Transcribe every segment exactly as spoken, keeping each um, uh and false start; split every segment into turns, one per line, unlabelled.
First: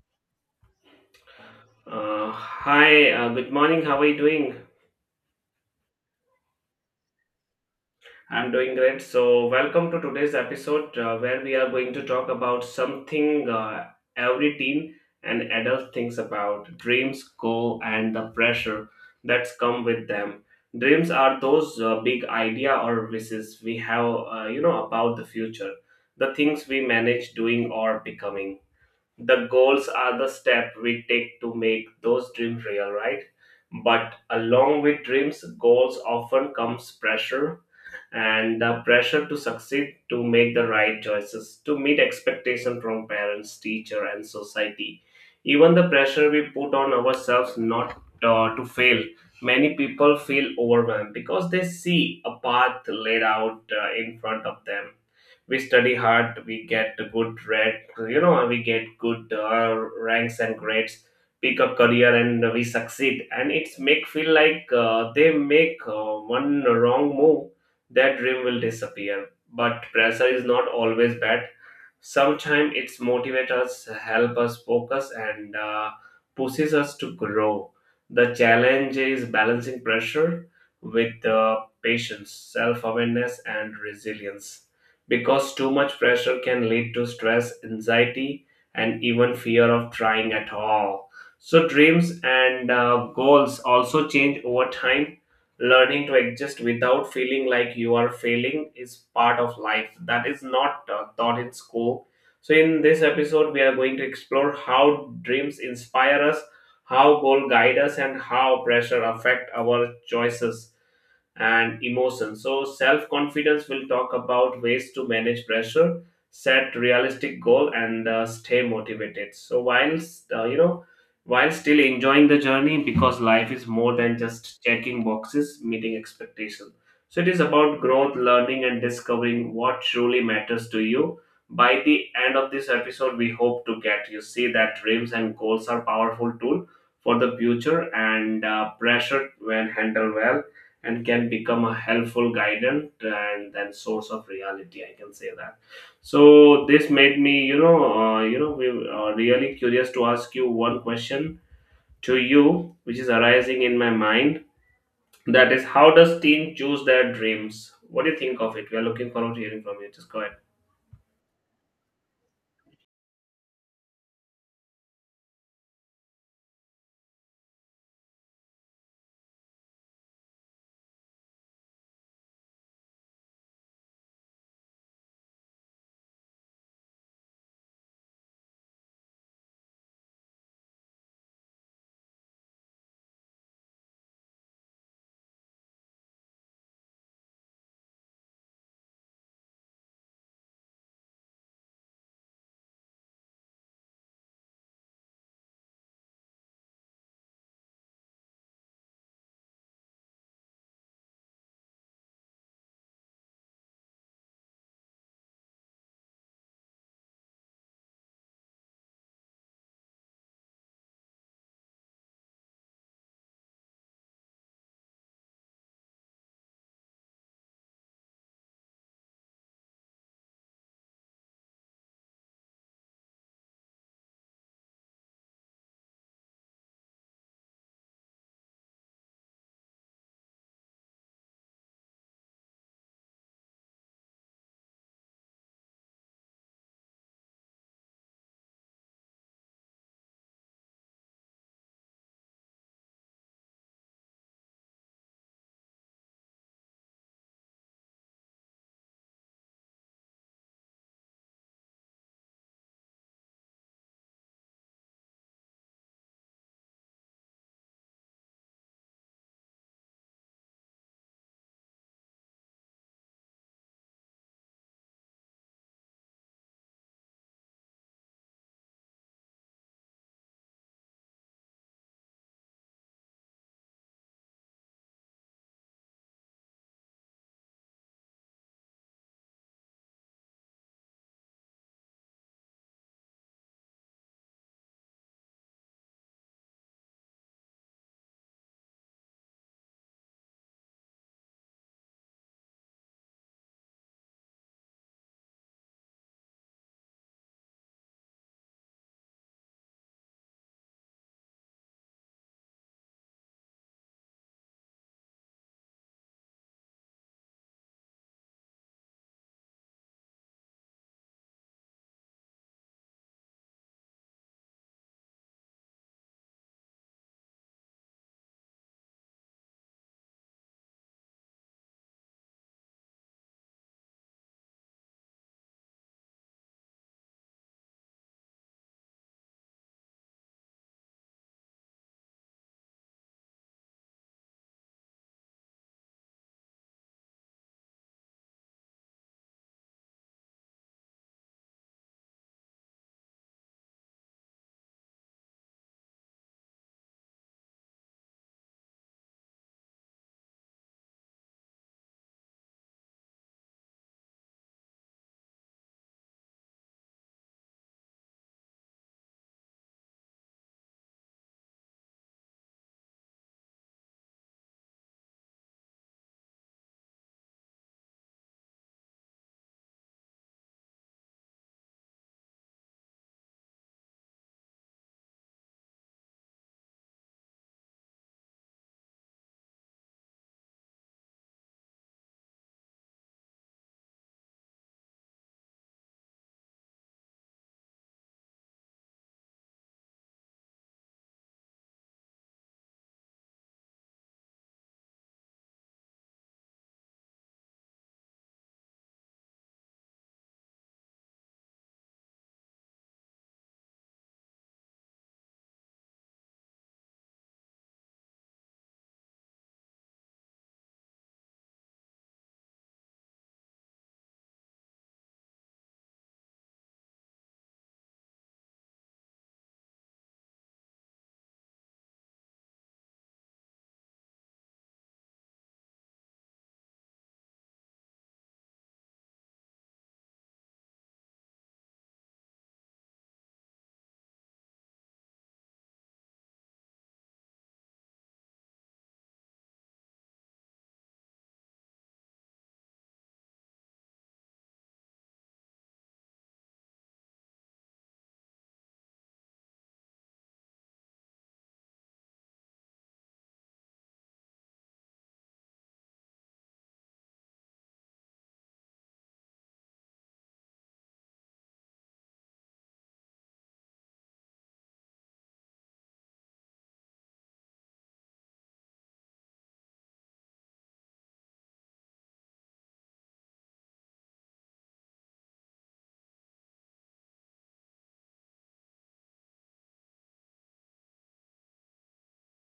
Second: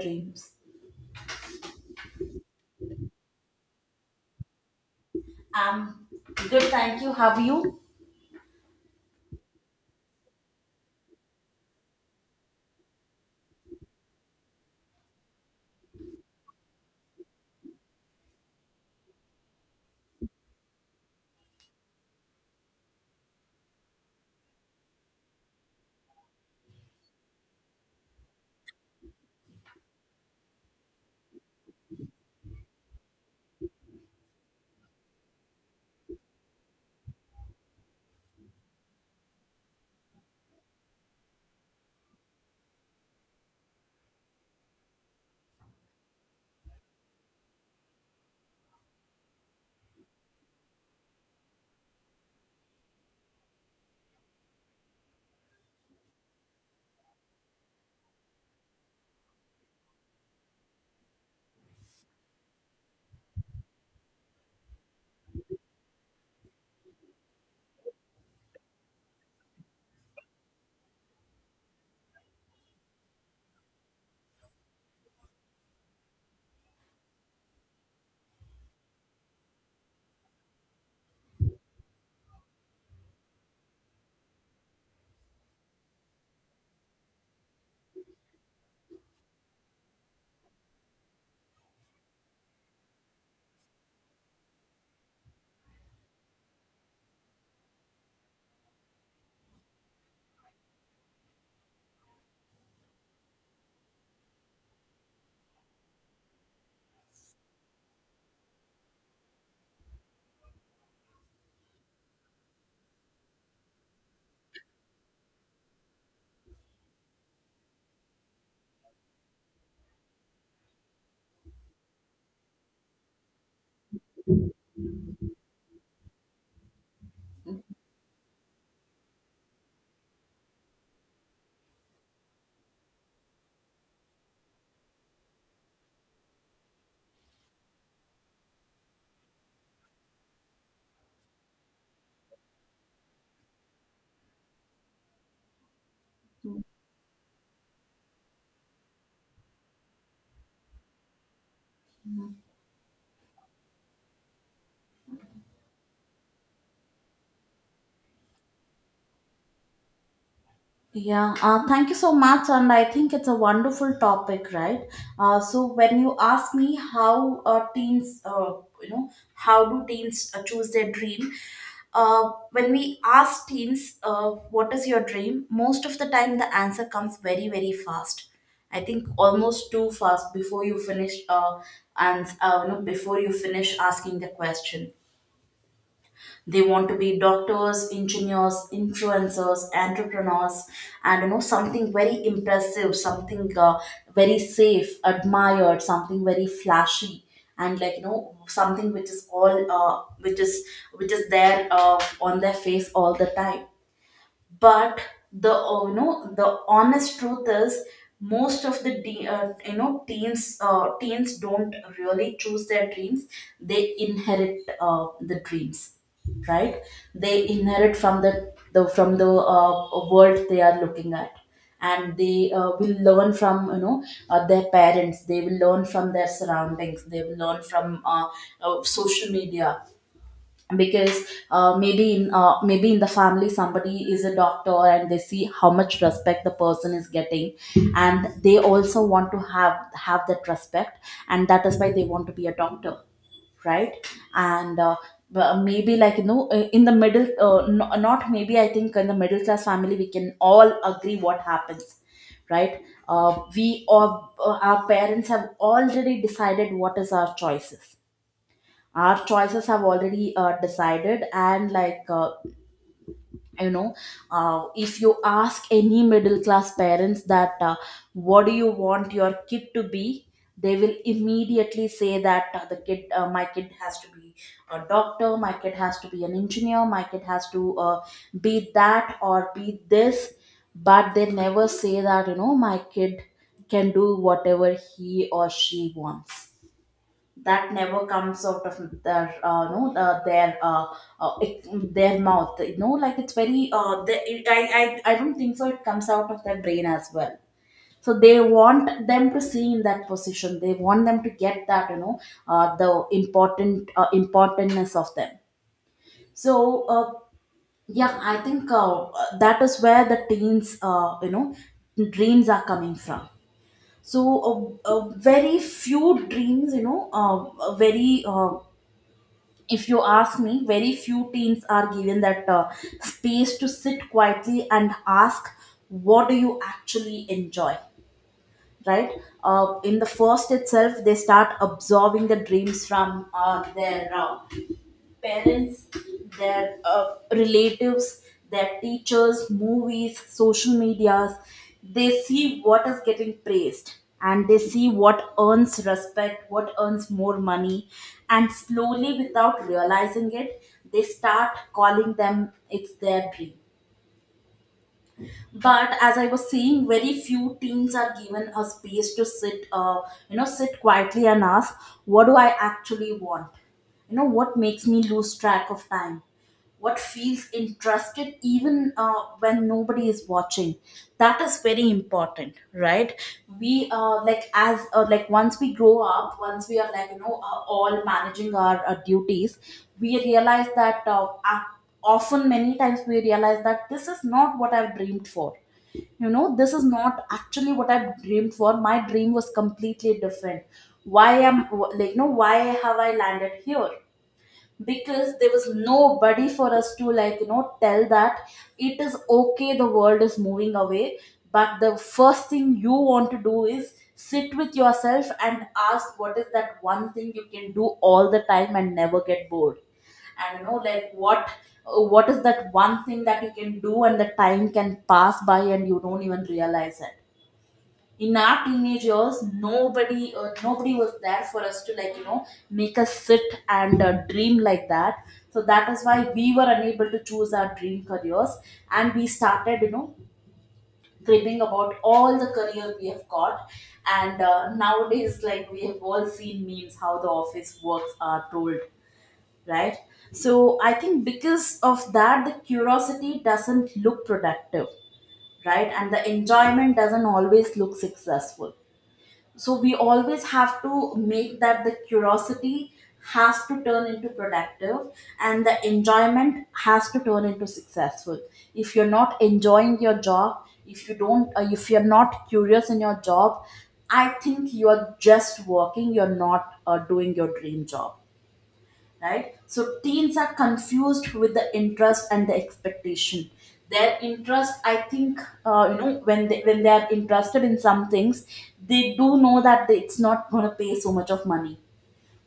Dreams.
Uh, hi, uh, good morning. How are you doing?
Um, Good, thank you. Have you?
I'm doing great. So, welcome to today's episode uh, where we are going to talk about something uh, every teen and adult thinks about: dreams, goal, and the pressure that's come with them. Dreams are those uh, big idea or wishes we have, uh, you know, about the future, the things we manage doing or becoming. The goals are the step we take to make those dreams real, right? But along with dreams, goals often comes pressure, and the pressure to succeed, to make the right choices, to meet expectation from parents, teacher and society, even the pressure we put on ourselves not uh, to fail. Many people feel overwhelmed because they see a path laid out uh, in front of them. We study hard, we get good red, you know we get good uh, ranks and grades, pick a career and we succeed, and it's make feel like uh, they make uh, one wrong move, that dream will disappear. But pressure is not always bad. Sometimes it's motivate us, help us focus and uh, pushes us to grow. The challenge is balancing pressure with uh, patience, self-awareness and resilience, because too much pressure can lead to stress, anxiety, and even fear of trying at all. So, dreams and uh, goals also change over time. Learning to exist without feeling like you are failing is part of life that is not uh, taught in school. So, in this episode, we are going to explore how dreams inspire us, how goal guide us, and how pressure affect our choices and emotion. So, self confidence will talk about ways to manage pressure, set realistic goal, and uh, stay motivated. So, while uh, you know, while still enjoying the journey, because life is more than just checking boxes, meeting expectations. So, it is about growth, learning, and discovering what truly matters to you. By the end of this episode, we hope to get you see that dreams and goals are powerful tool for the future, and uh, pressure, when handled well, and can become a helpful guidance and then source of reality, I can say that. So this made me, you know uh, you know we are really curious to ask you one question to you, which is arising in my mind, that is, how does teen choose their dreams? What do you think of it? We are looking forward to hearing from you. Just go ahead.
Yeah, uh, thank you so much. And I think it's a wonderful topic, right? Uh, so when you ask me how uh, teens, uh, you know, how do teens uh, choose their dream? Uh, when we ask teens, uh, what is your dream? Most of the time, the answer comes very, very fast. I think almost too fast before you finish, uh, and uh, you know, before you finish asking the question. They want to be doctors, engineers, influencers, entrepreneurs, and you know something very impressive, something uh, very safe, admired, something very flashy, and like you know something which is all uh, which is which is there uh, on their face all the time. But the uh, you know the honest truth is most of the de- uh, you know teens uh, teens don't really choose their dreams. They inherit uh, the dreams. Right? They inherit from the, the from the uh, world they are looking at. And they uh, will learn from you know uh, their parents, they will learn from their surroundings, they will learn from uh, uh, social media. Because uh, maybe in uh, maybe in the family somebody is a doctor and they see how much respect the person is getting, and they also want to have have that respect, and that is why they want to be a doctor. Right? And uh, but maybe like you know uh, in the middle uh, no, not maybe, I think in the middle class family we can all agree what happens. Right? Uh, we or uh, our parents have already decided what is our choices. Our choices have already uh, decided. And like uh, you know uh, if you ask any middle class parents that uh, what do you want your kid to be, they will immediately say that uh, the kid uh, my kid has to be a doctor, my kid has to be an engineer, my kid has to uh, be that or be this. But they never say that you know my kid can do whatever he or she wants. That never comes out of their uh, no uh, their uh, uh, it, their mouth, you know. Like it's very uh, they, it, I, I I don't think so it comes out of their brain as well. So they want them to see in that position, they want them to get that you know uh, the important uh, importantness of them. So uh, yeah i think uh, that is where the teens uh, you know dreams are coming from. So uh, uh, very few dreams you know uh, uh, very uh, if you ask me, very few teens are given that uh, space to sit quietly and ask, what do you actually enjoy? Right? Uh, in the first itself, they start absorbing the dreams from uh, their uh, parents, their uh, relatives, their teachers, movies, social medias. They see what is getting praised, and they see what earns respect, what earns more money. And slowly, without realizing it, they start calling them it's their dream. But as I was saying, very few teens are given a space to sit, uh, you know, sit quietly and ask, what do I actually want? You know, what makes me lose track of time? What feels interested even uh, when nobody is watching. That is very important, right? We uh, like as uh, like once we grow up, once we are like you know uh, all managing our uh, duties, we realize that uh, uh, often many times we realize that this is not what I've dreamed for. You know, this is not actually what I dreamed for. My dream was completely different. Why am, like you know, why have I landed here? Because there was nobody for us to like you know tell that it is okay, the world is moving away. But the first thing you want to do is sit with yourself and ask, what is that one thing you can do all the time and never get bored? And you know like what what is that one thing that you can do and the time can pass by and you don't even realize it. In our teenage years, nobody uh, nobody was there for us to like you know make us sit and uh, dream like that. So that is why we were unable to choose our dream careers, and we started you know cribbing about all the career we have got. And uh, nowadays, like we have all seen memes how the office works are told, right? So I think because of that, the curiosity doesn't look productive, right? And the enjoyment doesn't always look successful. So we always have to make that the curiosity has to turn into productive, and the enjoyment has to turn into successful. If you're not enjoying your job, if you don't uh, if you're not curious in your job, I think you're just working, you're not uh, doing your dream job, right? So teens are confused with the interest and the expectation. Their interest, I think, uh, you know, when they when they are interested in some things, they do know that they- it's not going to pay so much of money.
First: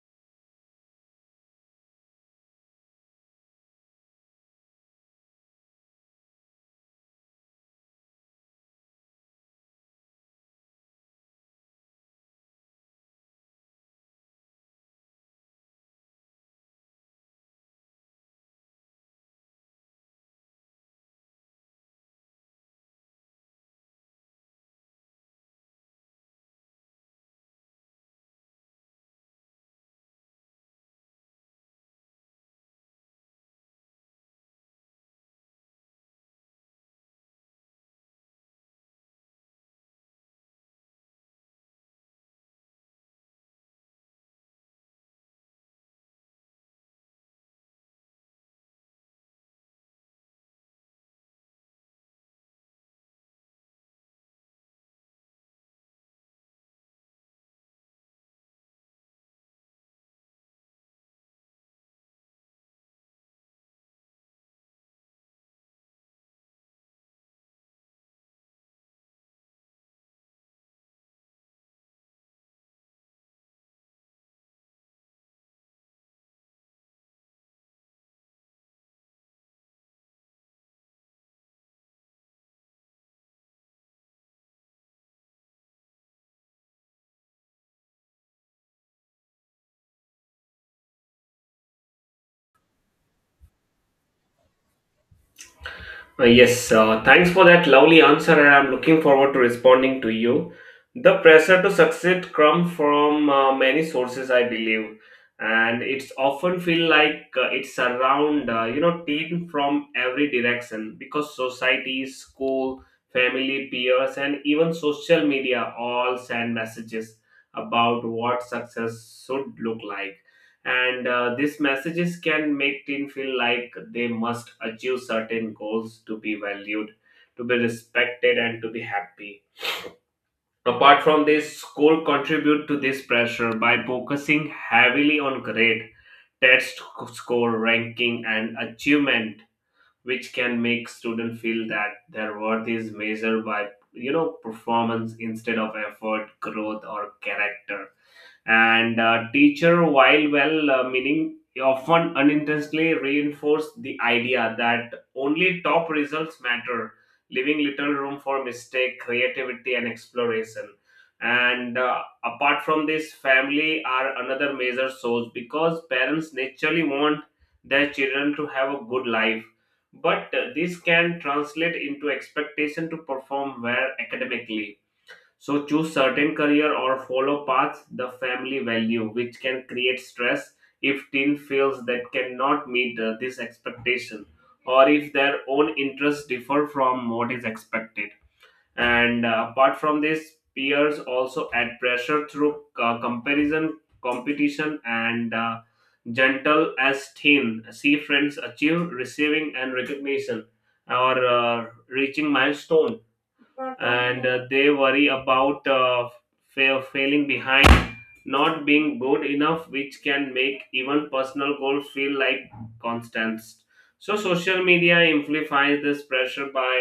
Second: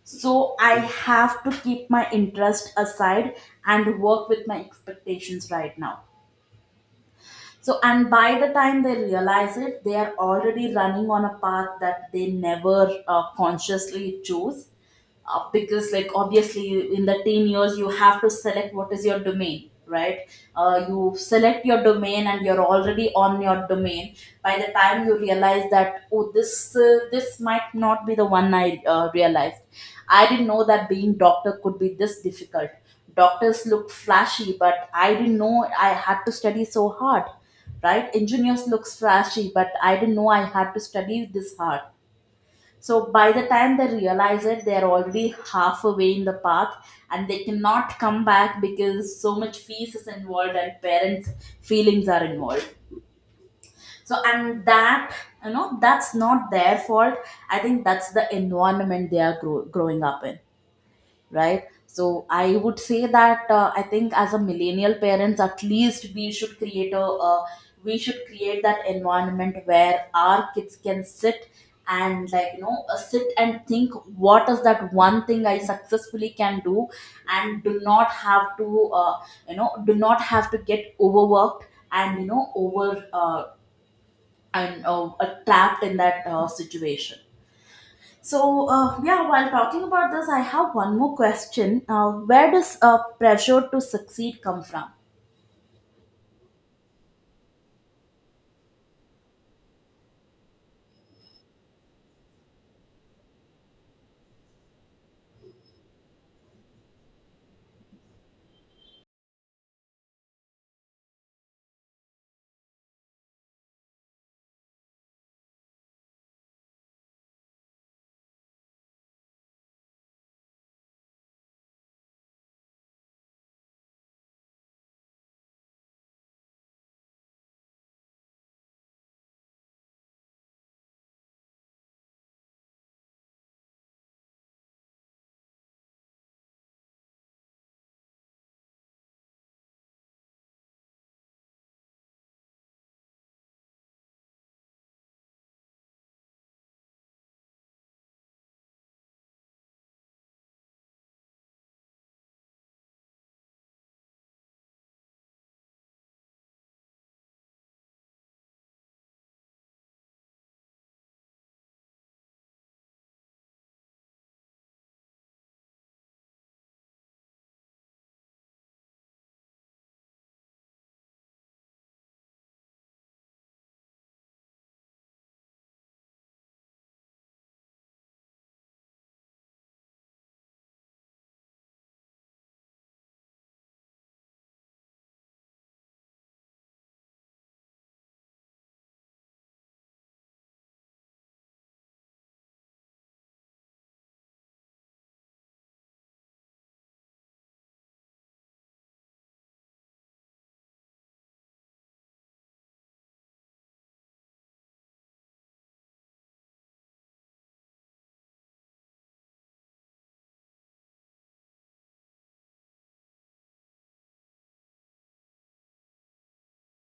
So I have to keep my interest aside and work with my expectations right now. So and by the time they realize it, they are already running on a path that they never uh, consciously chose. Uh, because like obviously in the ten years you have to select what is your domain, right? Uh, you select your domain and you're already on your domain. By the time you realize that, oh, this uh, this might not be the one I uh, realized. I didn't know that being doctor could be this difficult. Doctors look flashy but I didn't know I had to study so hard, right? Engineers looks flashy but I didn't know I had to study this hard. So by the time they realize it, they are already halfway in the path, and they cannot come back because so much fees is involved and parents' feelings are involved. So and that, you know, that's not their fault. I think that's the environment they are grow- growing up in, right? So I would say that uh, I think as a millennial parents, at least we should create a uh, we should create that environment where our kids can sit and like you know uh, sit and think what is that one thing I successfully can do, and do not have to uh, you know do not have to get overworked, and you know over uh, and uh, uh, trapped in that uh, situation. So, uh, yeah, while talking about this, I have one more question. Uh, where does uh, pressure to succeed come from?
Uh, Yes, uh, thanks for that lovely answer, and I'm looking forward to responding to you. The pressure to succeed comes from uh, many sources, I believe, and it's often feel like uh, it's around uh, you know teen from every direction, because society, school, family, peers, and even social media all send messages about what success should look like, and uh, these messages can make teen feel like they must achieve certain goals to be valued, to be respected and to be happy. Apart from this, school contribute to this pressure by focusing heavily on grade, test, score, ranking and achievement, which can make students feel that their worth is measured by, you know, performance instead of effort, growth or character. And uh, teacher, while well uh, meaning, often unintentionally reinforce the idea that only top results matter, leaving little room for mistake, creativity and exploration. And uh, apart from this, family are another major source, because parents naturally want their children to have a good life, but uh, this can translate into expectation to perform well academically, so choose certain career or follow paths the family value, which can create stress if teen feels that cannot meet uh, this expectation, or if their own interests differ from what is expected. And uh, apart from this, peers also add pressure through uh, comparison, competition, and uh, gentle as thin. See friends achieve, receiving, and recognition or uh, reaching milestone, and uh, they worry about uh, fa- failing behind, not being good enough, which can make even personal goals feel like constants. So social media amplifies this pressure by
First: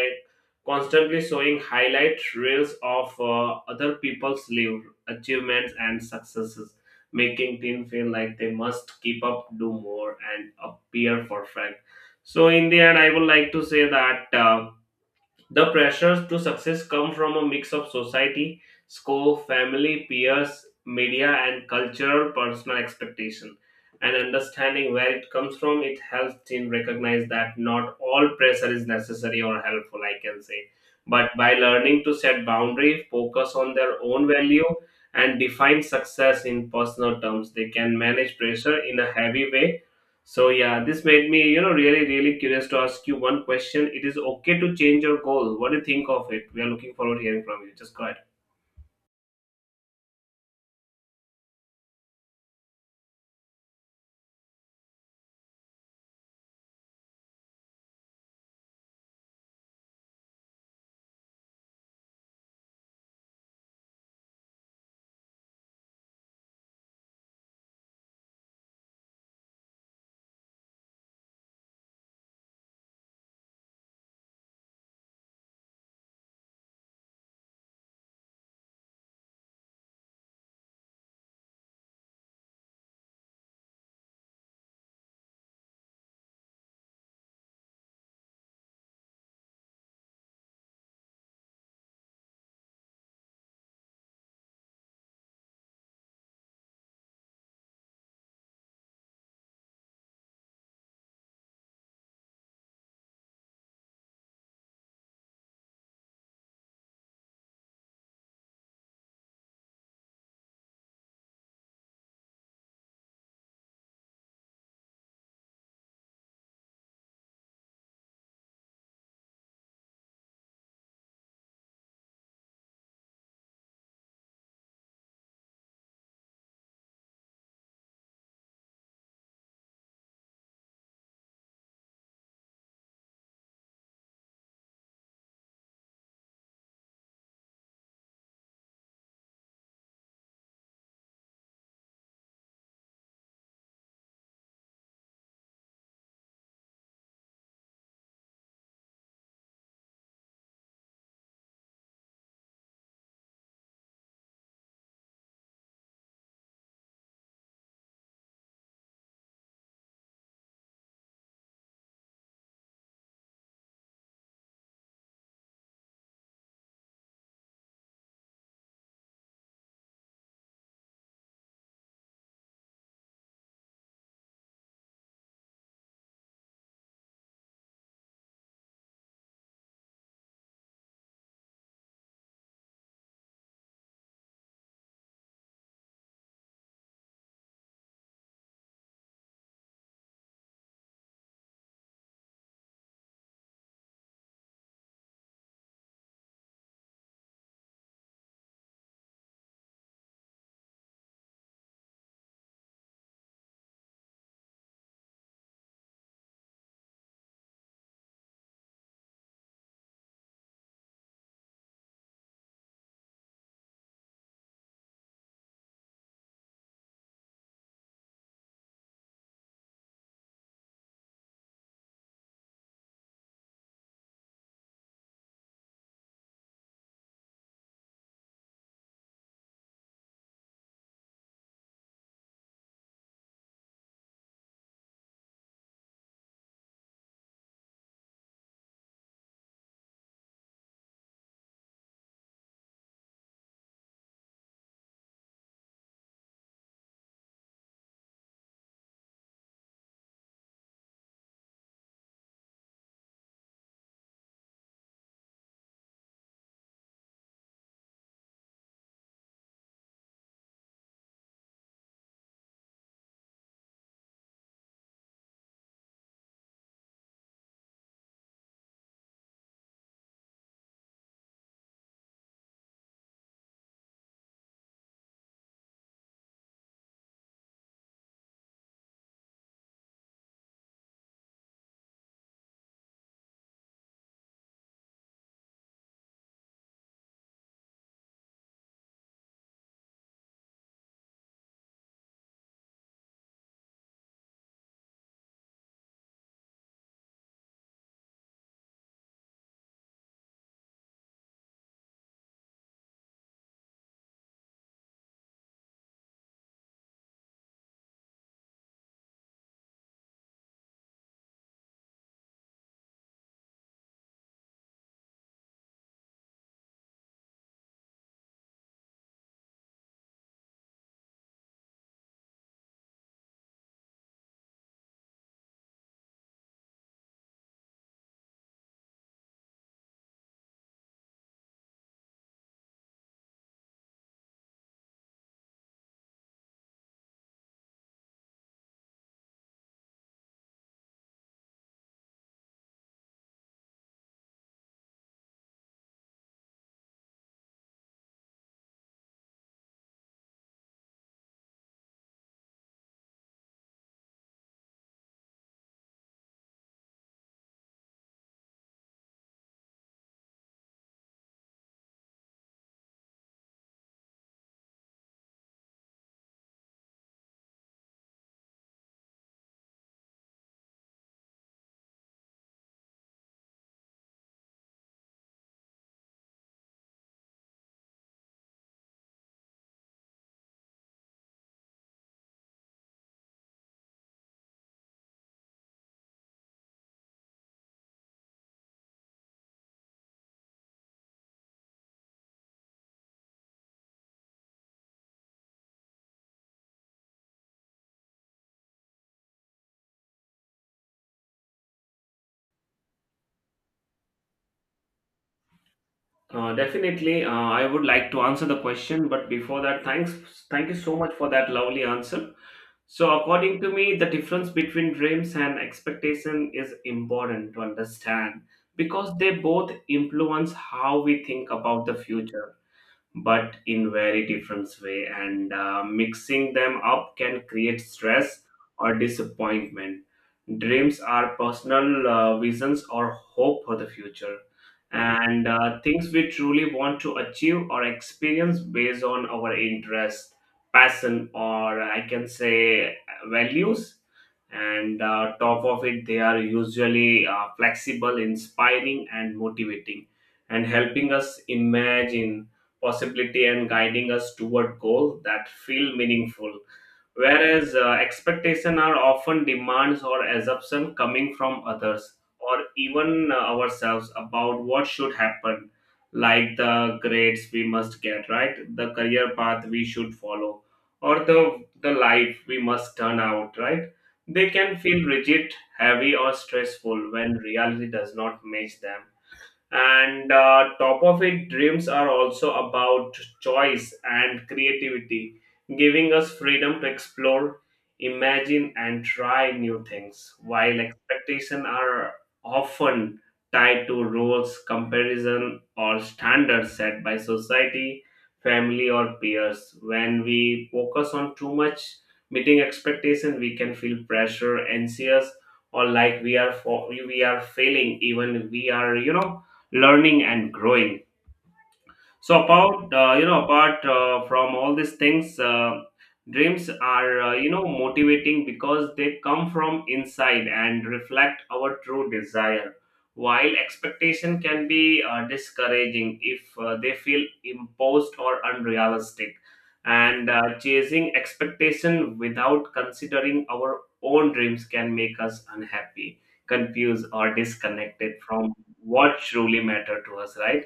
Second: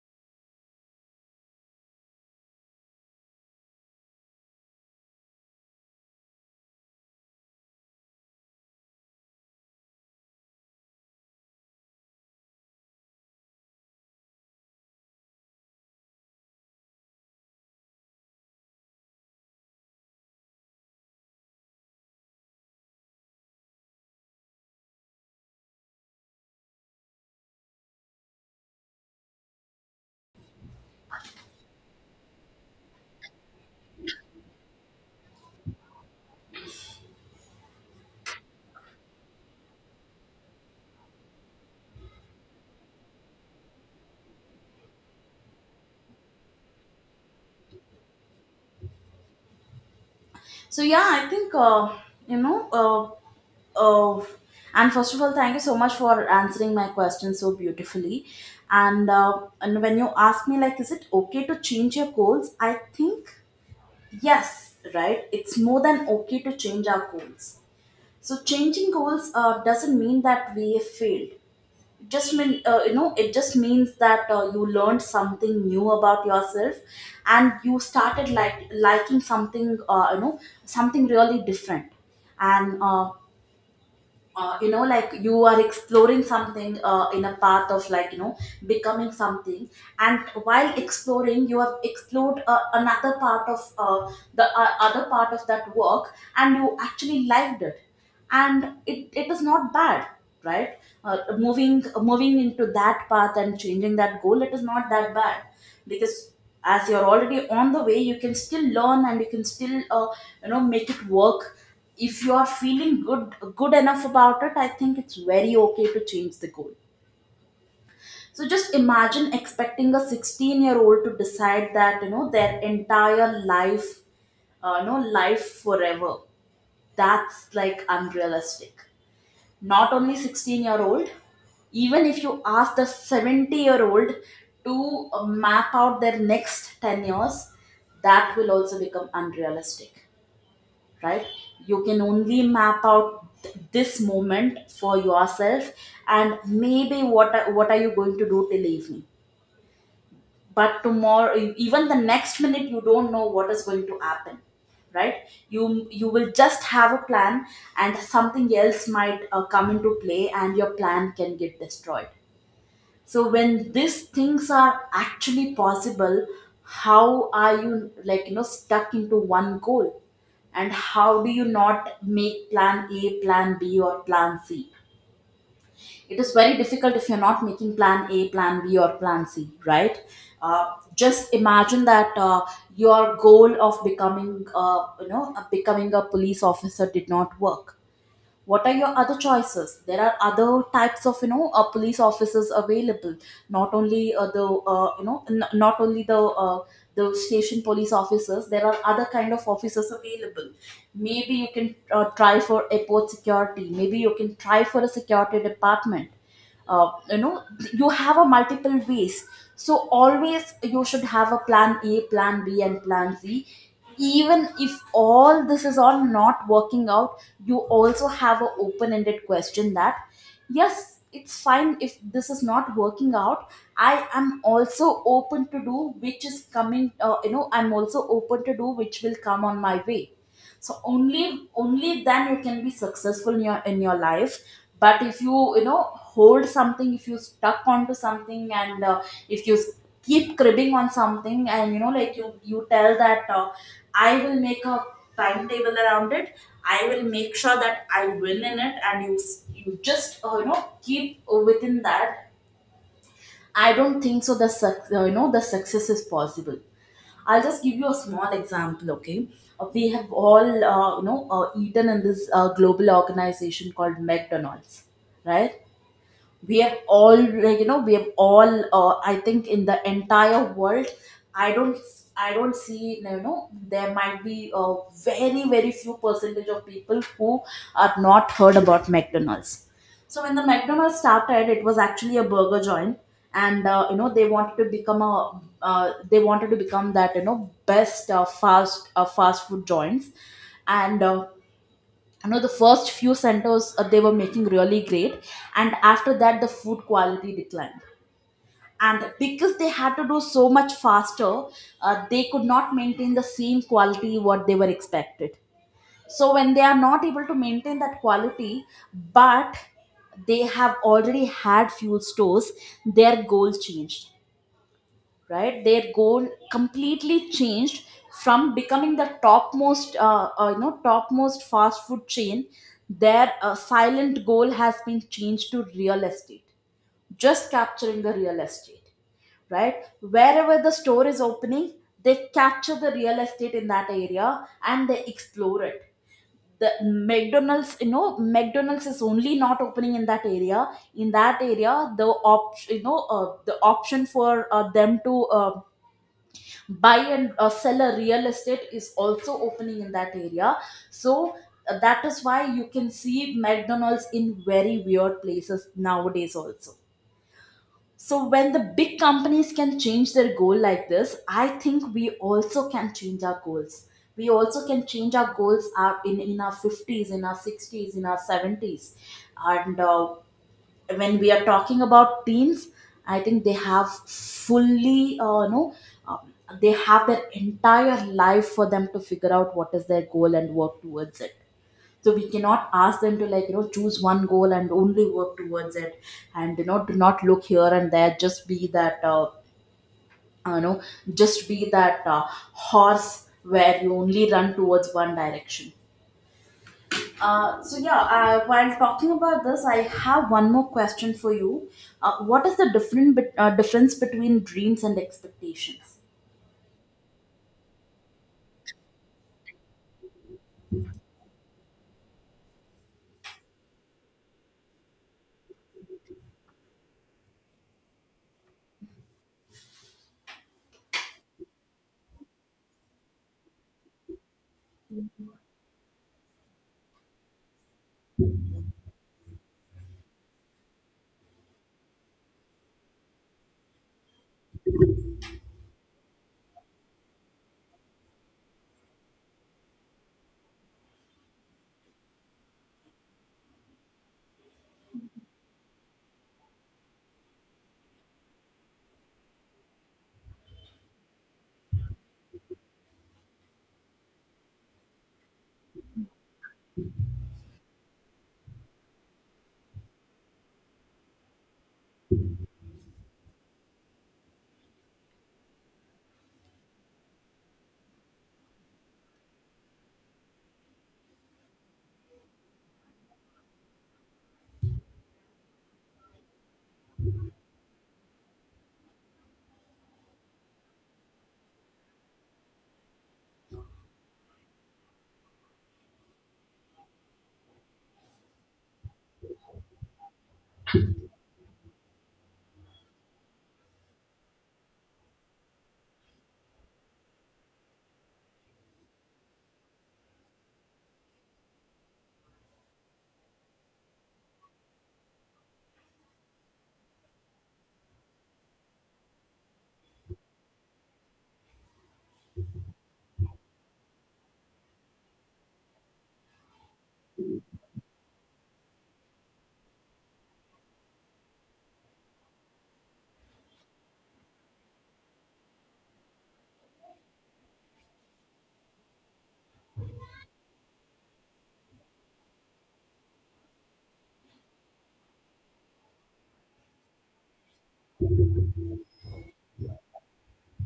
constantly showing highlight reels of uh, other people's live, achievements and successes, making team feel like they must keep up, do more, and appear perfect. So in the end, I would like to say that. Uh, the pressures to success come from a mix of society, school, family, peers, media, and cultural personal expectation. And understanding where it comes from, it helps teen recognize that not all pressure is necessary or helpful, I can say. But by learning to set boundaries, focus on their own value, and define success in personal terms, they can manage pressure in a heavy way. So yeah, this made me, you know, really, really curious to ask you one question. It is okay to change your goal. What do you think of it? We are looking forward to hearing from you. Just go ahead.
So, yeah, I think, uh, you know, uh, uh, and first of all, thank you so much for answering my question so beautifully. And, uh, and when you ask me, like, is it okay to change your goals? I think yes, right? It's more than okay to change our goals. So, changing goals uh, doesn't mean that we have failed. Just mean, uh, you know, it just means that uh, you learned something new about yourself and you started like liking something, uh, you know something really different. And uh, uh, you know like you are exploring something uh, in a path of like you know becoming something, and while exploring you have explored uh, another part of uh, the uh, other part of that work, and you actually liked it. And it, it is not bad, right? Uh, moving moving into that path and changing that goal, it is not that bad. Because as you're already on the way, you can still learn, and you can still uh, you know make it work. If you are feeling good good enough about it, I think it's very okay to change the goal. So just imagine expecting a sixteen year old to decide that you know their entire life, uh, you know life forever. That's like unrealistic. Not only sixteen year old, even if you ask the seventy year old to uh, map out their next ten years, that will also become unrealistic, right? You can only map out th- this moment for yourself, and maybe what are, what are you going to do till evening. But tomorrow, e, even the next minute you don't know what is going to happen, right? you you will just have a plan, and something else might uh, come into play and your plan can get destroyed. So when these things are actually possible, how are you like you know stuck into one goal, and how do you not make plan a, plan b or plan c? It is very difficult if you're not making plan a, plan b or plan c, right? uh, just imagine that uh, your goal of becoming uh, you know uh, becoming a police officer did not work. What are your other choices? There are other types of you know uh, police officers available, not only uh, the uh, you know n- not only the uh, the station police officers. There are other kind of officers available. Maybe you can uh, try for airport security, maybe you can try for a security department. uh, you know you have a multiple ways. So always you should have a plan a, plan b and plan c. Even if all this is all not working out, you also have an open-ended question that yes, it's fine if this is not working out. I am also open to do which is coming, uh, you know I'm also open to do which will come on my way. So only only then you can be successful in your in your life. But if you, you know hold something, if you stuck onto something and uh, if you s- keep cribbing on something and you know, like you you tell that uh, I will make a timetable around it, I will make sure that I win in it and you s- you just uh, you know keep within that, I don't think so the suc- uh, you know the success is possible. I'll just give you a small example, okay? Uh, We have all, uh, you know, uh, eaten in this uh, global organization called McDonald's, right? We have all, like you know we have all, uh, I think in the entire world, I don't, I don't see, you know, there might be a very very few percentage of people who are not heard about McDonald's. So when the McDonald's started, it was actually a burger joint, and uh, you know they wanted to become a, uh, they wanted to become that, you know, best uh, fast uh, fast food joints. And uh, you know the first few centers, uh, they were making really great, and after that the food quality declined. And because they had to do so much faster, uh, they could not maintain the same quality what they were expected. So when they are not able to maintain that quality, but they have already had few stores, their goals changed. Right, their goal completely changed from becoming the topmost uh, uh, you know topmost fast food chain. Their uh, silent goal has been changed to real estate, just capturing the real estate. Right, wherever the store is opening, they capture the real estate in that area and they explore it. The McDonald's, you know, McDonald's is only not opening in that area. In that area the op you know uh, the option for uh, them to uh, buy and uh, sell a real estate is also opening in that area. So uh, that is why you can see McDonald's in very weird places nowadays also. So when the big companies can change their goal like this, I think we also can change our goals. We also can change our goals our, in, in our fifties, in our sixties, in our seventies. And uh, when we are talking about teens, I think they have fully, uh, you know um, they have their entire life for them to figure out what is their goal and work towards it. So we cannot ask them to, like, you know, choose one goal and only work towards it. And you know, do not look here and there, just be that uh, uh, you know just be that uh, horse where you only run towards one direction. Uh, so yeah, uh, while talking about this, I have one more question for you. Uh, what is the different bet- uh, difference between dreams and expectations?
Uh, definitely, uh, I would like to answer the question, but before that, thanks, thank you so much for that lovely answer. So, according to me, the difference between dreams and expectation is important to understand, because they both influence how we think about the future, but in very different way. And uh, mixing them up can create stress or disappointment. Dreams are personal uh, visions or hope for the future, and uh, things we truly want to achieve or experience based on our interest, passion, or I can say, values. And uh, top of it, they are usually uh, flexible, inspiring and motivating, and helping us imagine possibility and guiding us toward goals that feel meaningful. Whereas uh, expectation are often demands or assumption coming from others or even uh, ourselves about what should happen, like the grades we must get right, the career path we should follow, or the the life we must turn out right. They can feel rigid, heavy or stressful when reality does not match them. And uh, top of it, dreams are also about choice and creativity, giving us freedom to explore, imagine and try new things, while expectations are often tied to roles, comparison or standards set by society, family or peers. When we focus on too much meeting expectation, we can feel pressure, anxious, or like we are for, we are failing even we are, you know, learning and growing. So about, uh, you know, apart uh, from all these things, uh, dreams are, uh, you know motivating because they come from inside and reflect our true desire. While expectation can be uh, discouraging if uh, they feel imposed or unrealistic, and uh, chasing expectation without considering our own dreams can make us unhappy, confused, or disconnected from what truly matter to us, right?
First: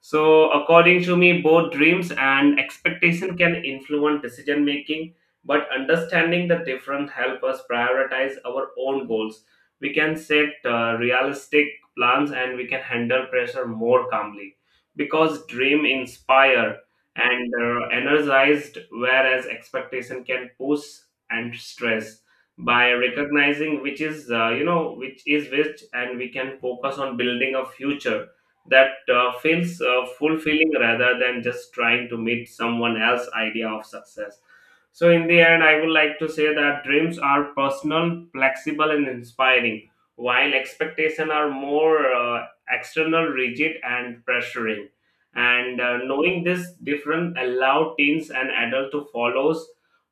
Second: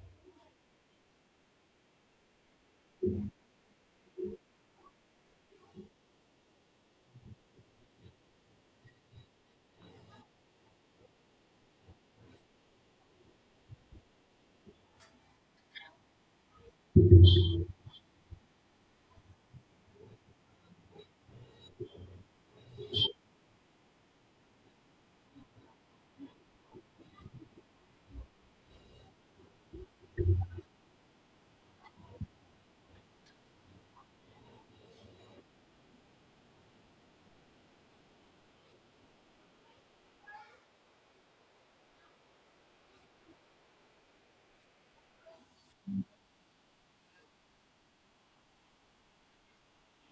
So, according to me, both dreams and expectation can influence decision making, but understanding the different help us prioritize our own goals. We can set uh, realistic plans and we can handle pressure more calmly, because dream inspire and uh, energized, whereas expectation can push and stress. By recognizing which is, uh, you know which is which, and we can focus on building a future that uh, feels uh, fulfilling rather than just trying to meet someone else's idea of success. So, in the end, I would like to say that dreams are personal, flexible, and inspiring, while expectations are more uh, external, rigid, and pressuring. And uh, knowing this difference allow teens and adults to follow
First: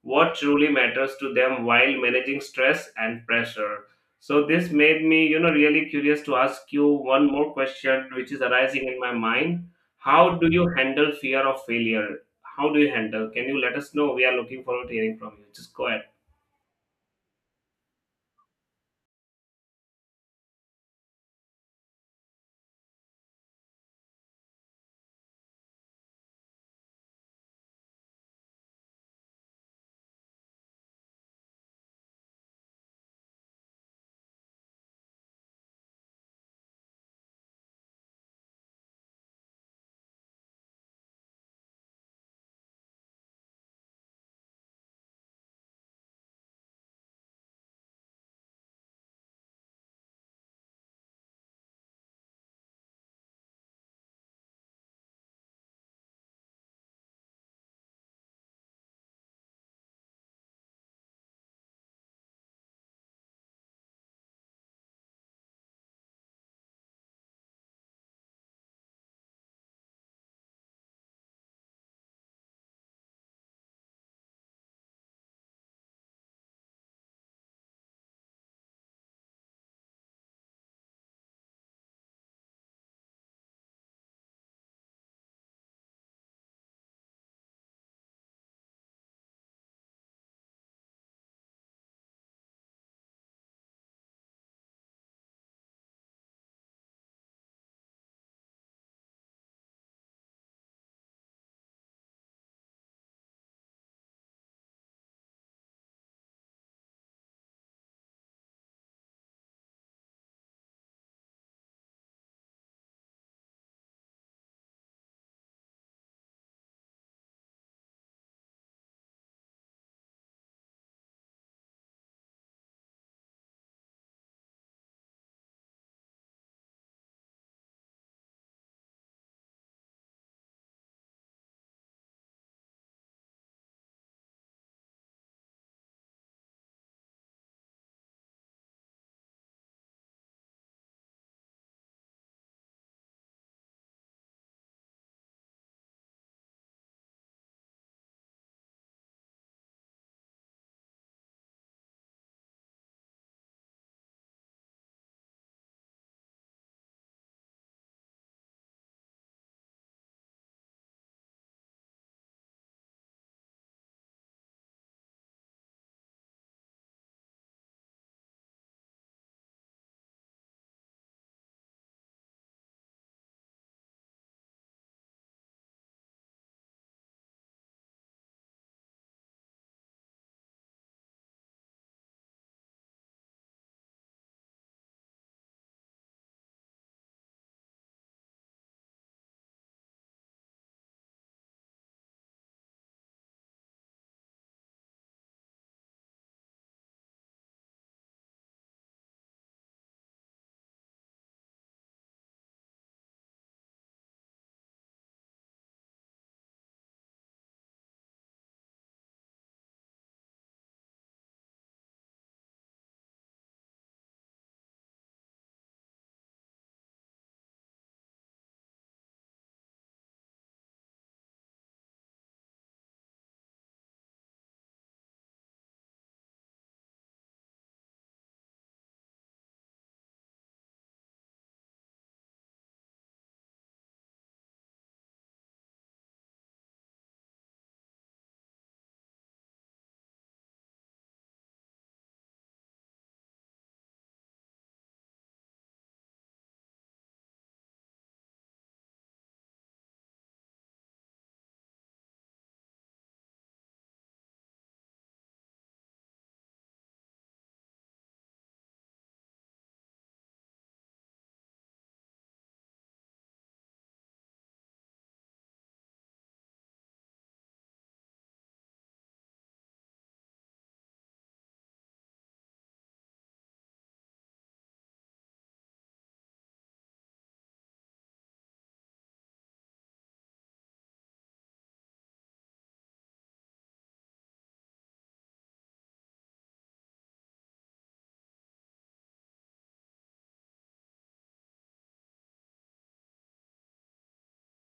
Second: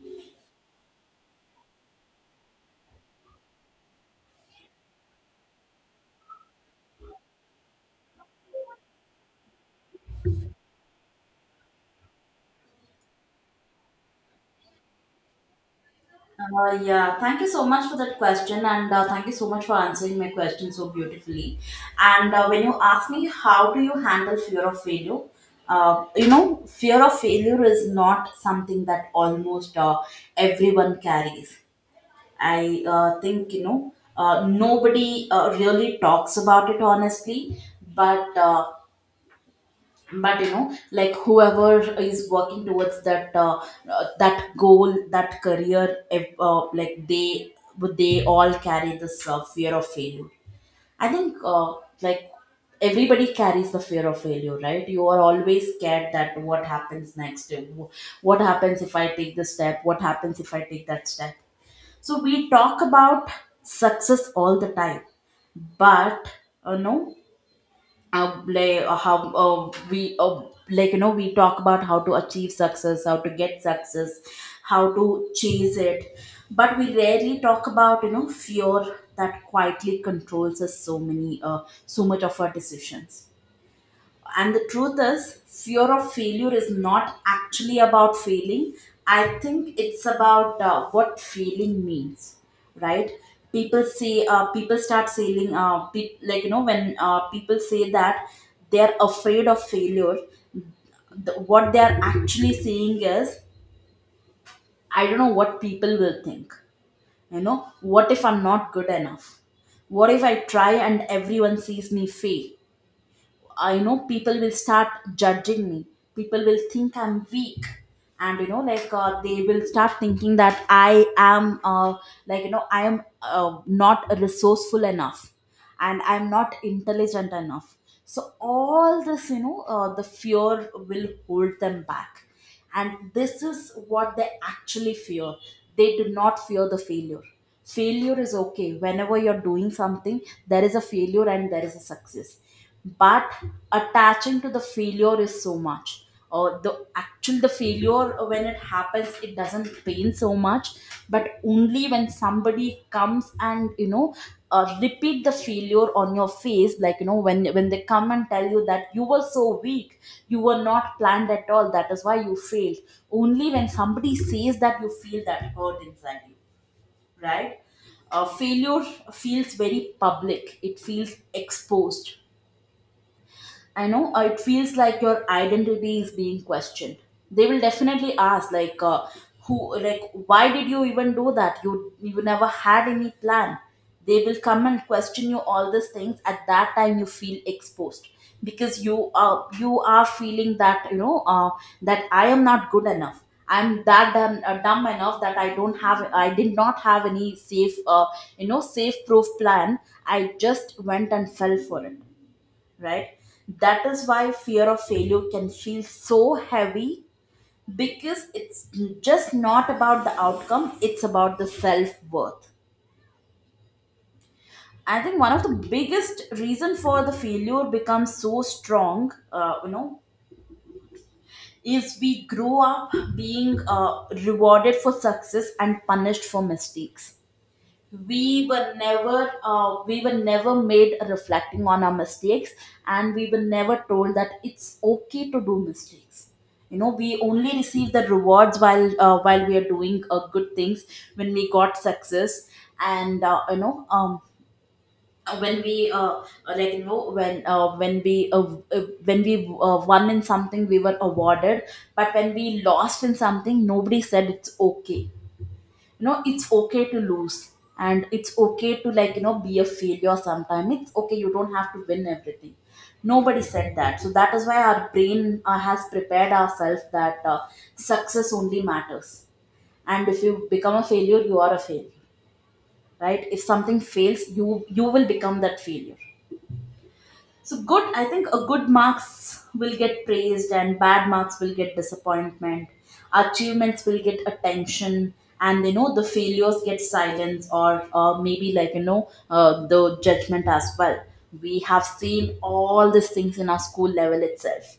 what truly matters to them while managing stress and pressure. So this made me, you know, really curious to ask you one more question, which is arising in my mind. How do you handle fear of failure? How do you handle? Can you let us know? We are looking forward to hearing from you. Just go ahead.
Uh, yeah, thank you so much for that question, and uh, thank you so much for answering my question so beautifully. And uh, when you ask me how do you handle fear of failure, uh, you know, fear of failure is not something that almost uh, everyone carries. I uh, think, you know, uh, nobody uh, really talks about it honestly, but uh, but you know, like whoever is working towards that uh, uh, that goal, that career, if, uh, like they they all carry this uh, fear of failure. I think, uh, like everybody carries the fear of failure, right? You are always scared that what happens next, and wh- what happens if I take this step, what happens if I take that step? So we talk about success all the time, but uh, no, uh, like uh, how uh, we uh, like you know we talk about how to achieve success, how to get success, how to chase it, but we rarely talk about, you know, fear, that quietly controls us so many uh, so much of our decisions. And the truth is, fear of failure is not actually about failing. I think it's about uh, what failing means, right? People say, uh, people start saying, uh, pe- like, you know, when uh, people say that they're afraid of failure, the, what they're actually saying is, I don't know what people will think. You know, what if I'm not good enough? What if I try and everyone sees me fail? I, you know, people will start judging me. People will think I'm weak, and you know, like, uh, they will start thinking that I am, uh, like you know, I am uh, not resourceful enough, and I'm not intelligent enough. So all this, you know, uh, the fear will hold them back, and this is what they actually fear. They do not fear the failure. Failure is okay. Whenever you're doing something, there is a failure and there is a success. But attaching to the failure is so much. Or the actual the failure, uh, when it happens, it doesn't pain so much, but only when somebody comes and, you know, uh, repeat the failure on your face, like you know, when when they come and tell you that you were so weak, you were not planned at all, that is why you failed. Only when somebody says that, you feel that hurt inside you, right? Uh, failure feels very public, it feels exposed. I know, uh, it feels like your identity is being questioned. They will definitely ask, like, uh, who, like, why did you even do that? You, you never had any plan. They will come and question you all these things. At that time, you feel exposed, because you are you are feeling that, you know, uh, that I am not good enough. I'm that dumb, uh, dumb enough that I don't have I did not have any safe, uh, you know safe proof plan. I just went and fell for it, right? That is why fear of failure can feel so heavy, because it's just not about the outcome, it's about the self worth. I think one of the biggest reason for the failure becomes so strong, uh, you know, is we grow up being uh, rewarded for success and punished for mistakes. We were never uh, we were never made reflecting on our mistakes, and we were never told that it's okay to do mistakes. You know, we only receive the rewards while, uh, while we are doing uh, good things, when we got success. And uh, you know um when we uh, like you know when uh, when we uh, uh, when we uh, won in something, we were awarded, but when we lost in something, nobody said it's okay. You know, it's okay to lose, and it's okay to, like you know, be a failure sometime. It's okay, you don't have to win everything. Nobody said that. So that is why our brain uh, has prepared ourselves that uh, success only matters, and if you become a failure, you are a failure. Right, if something fails, you you will become that failure. So good, I think a good marks will get praised and bad marks will get disappointment. Achievements will get attention, and you know, the failures get silence, or or maybe, like you know, uh, the judgment as well. We have seen all these things in our school level itself.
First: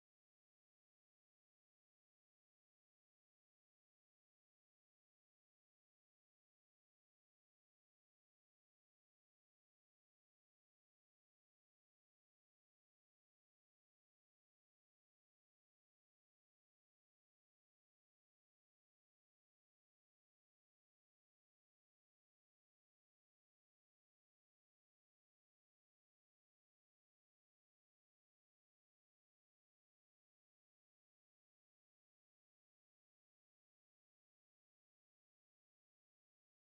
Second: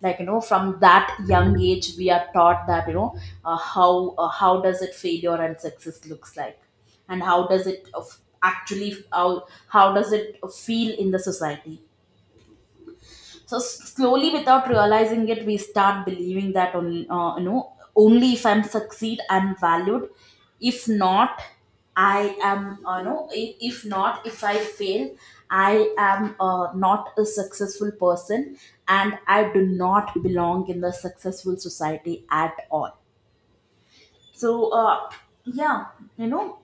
Like you know, from that young age, we are taught that you know, uh, how uh, how does it failure and success looks like, and how does it, uh, actually how how does it feel in the society. So s- slowly, without realizing it, we start believing that only, uh, you know only if I'm succeed, I'm valued. If not, I am, uh, you know if, if not, if I fail, I am uh, not a successful person, and I do not belong in the successful society at all. So uh, yeah you know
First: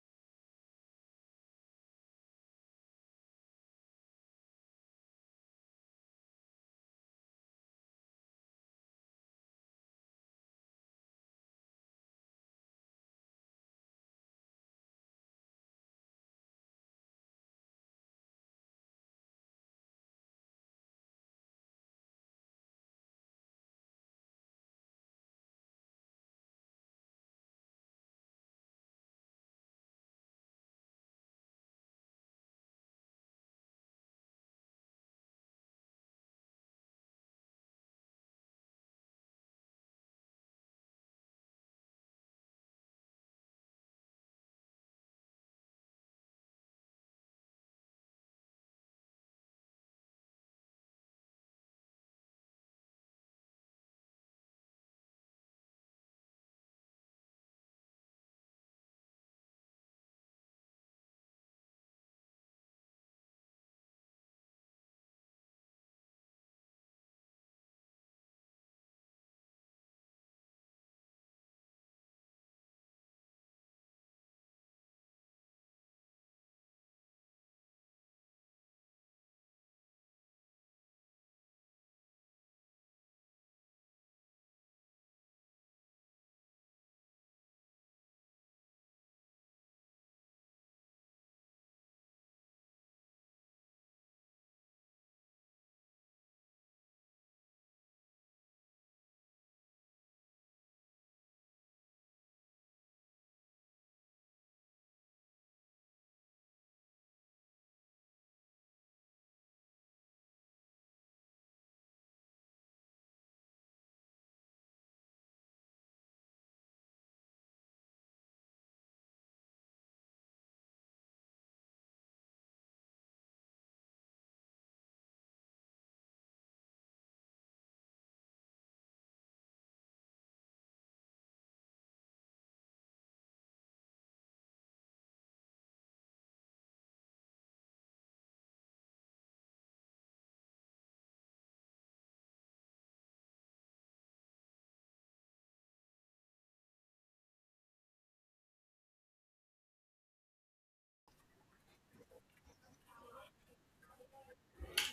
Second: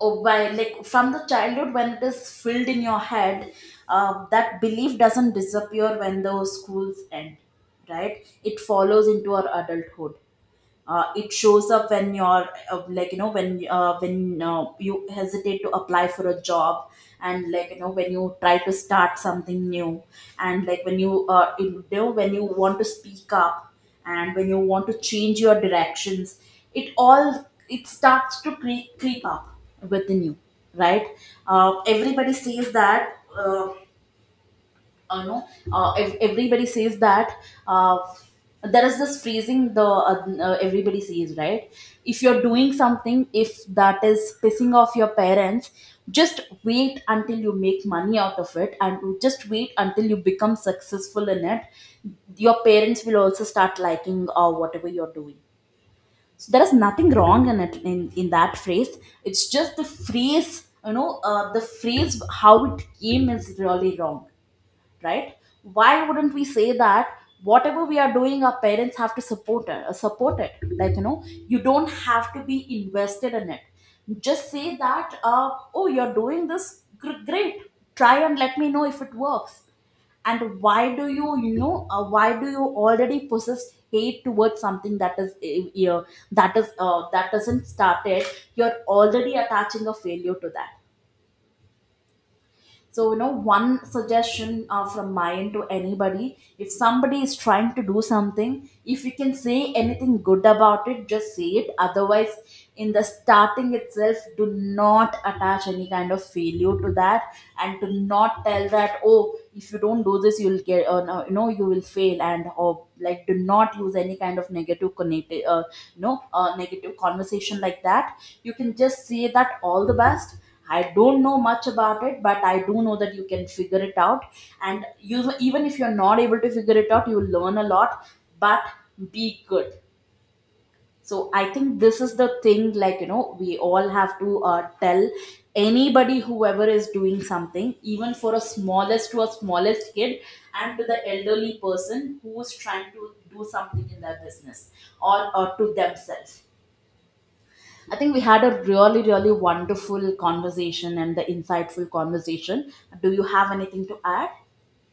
oh, by, like from the childhood when it is filled in your head, uh, that belief doesn't disappear when those schools end. Right, it follows into our adulthood. Uh, it shows up when you're, uh, like you know when uh, when uh, you hesitate to apply for a job, and like you know, when you try to start something new, and like when you, uh, you know when you want to speak up, and when you want to change your directions. It all, it starts to creep creep up within you, right? uh, everybody says that uh, uh, know uh, ev- everybody says that uh, there is this phrasing, the uh, uh, everybody says, right? If you're doing something, if that is pissing off your parents, just wait until you make money out of it, and you just wait until you become successful in it, your parents will also start liking, uh, whatever you're doing. So there is nothing wrong in it, in, in that phrase. It's just the phrase, you know, uh, the phrase, how it came is really wrong, right? Why wouldn't we say that whatever we are doing, our parents have to support it, uh, support it. Like you know, you don't have to be invested in it. Just say that, uh, oh, you're doing this, gr- great, try and let me know if it works. And why do you, you know uh, why do you already possess hate towards something that is, uh, uh, that is uh, that doesn't started? You're already attaching a failure to that. So, you know, one suggestion uh, from my end to anybody: if somebody is trying to do something, if you can say anything good about it, just say it. Otherwise, in the starting itself, do not attach any kind of failure to that, and do not tell that, oh, if you don't do this, you'll get, uh, no, you know, you will fail. And, or like, do not use any kind of negative connected, uh, you know a negative conversation like that. You can just say that all the best, I don't know much about it, but I do know that you can figure it out. And you even if you're not able to figure it out, you will learn a lot. But be good. So I think this is the thing, like you know, we all have to uh, tell anybody whoever is doing something, even for a smallest to a smallest kid, and to the elderly person who is trying to do something in their business, or, or to themselves. I think we had a really, really wonderful conversation and the insightful conversation. Do you have anything to add?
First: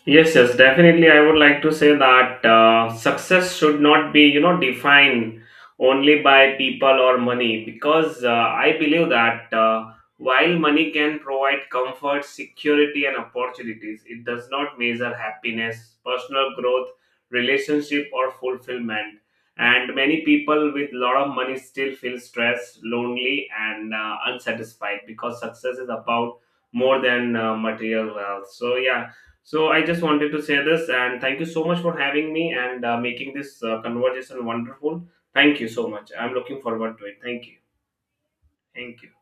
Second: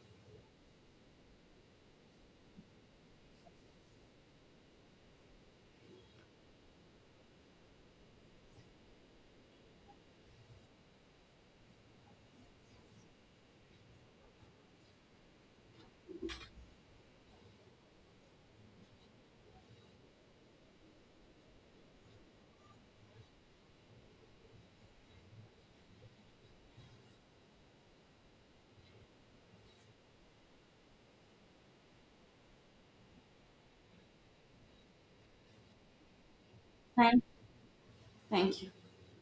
Yes, yes, definitely. I would like to say that uh, success should not be, you know, defined only by people or money, because uh, I believe that uh, while money can provide comfort, security, and opportunities, it does not measure happiness, personal growth, relationship, or fulfillment. And many people with lot of money still feel stressed, lonely, and uh, unsatisfied, because success is about more than uh, material wealth. So, yeah, so I just wanted to say this, and thank you so much for having me and uh, making this uh, conversation wonderful. Thank you so much. I'm looking forward to it.
Thank,
Thank you.
Thank you.
Thank you.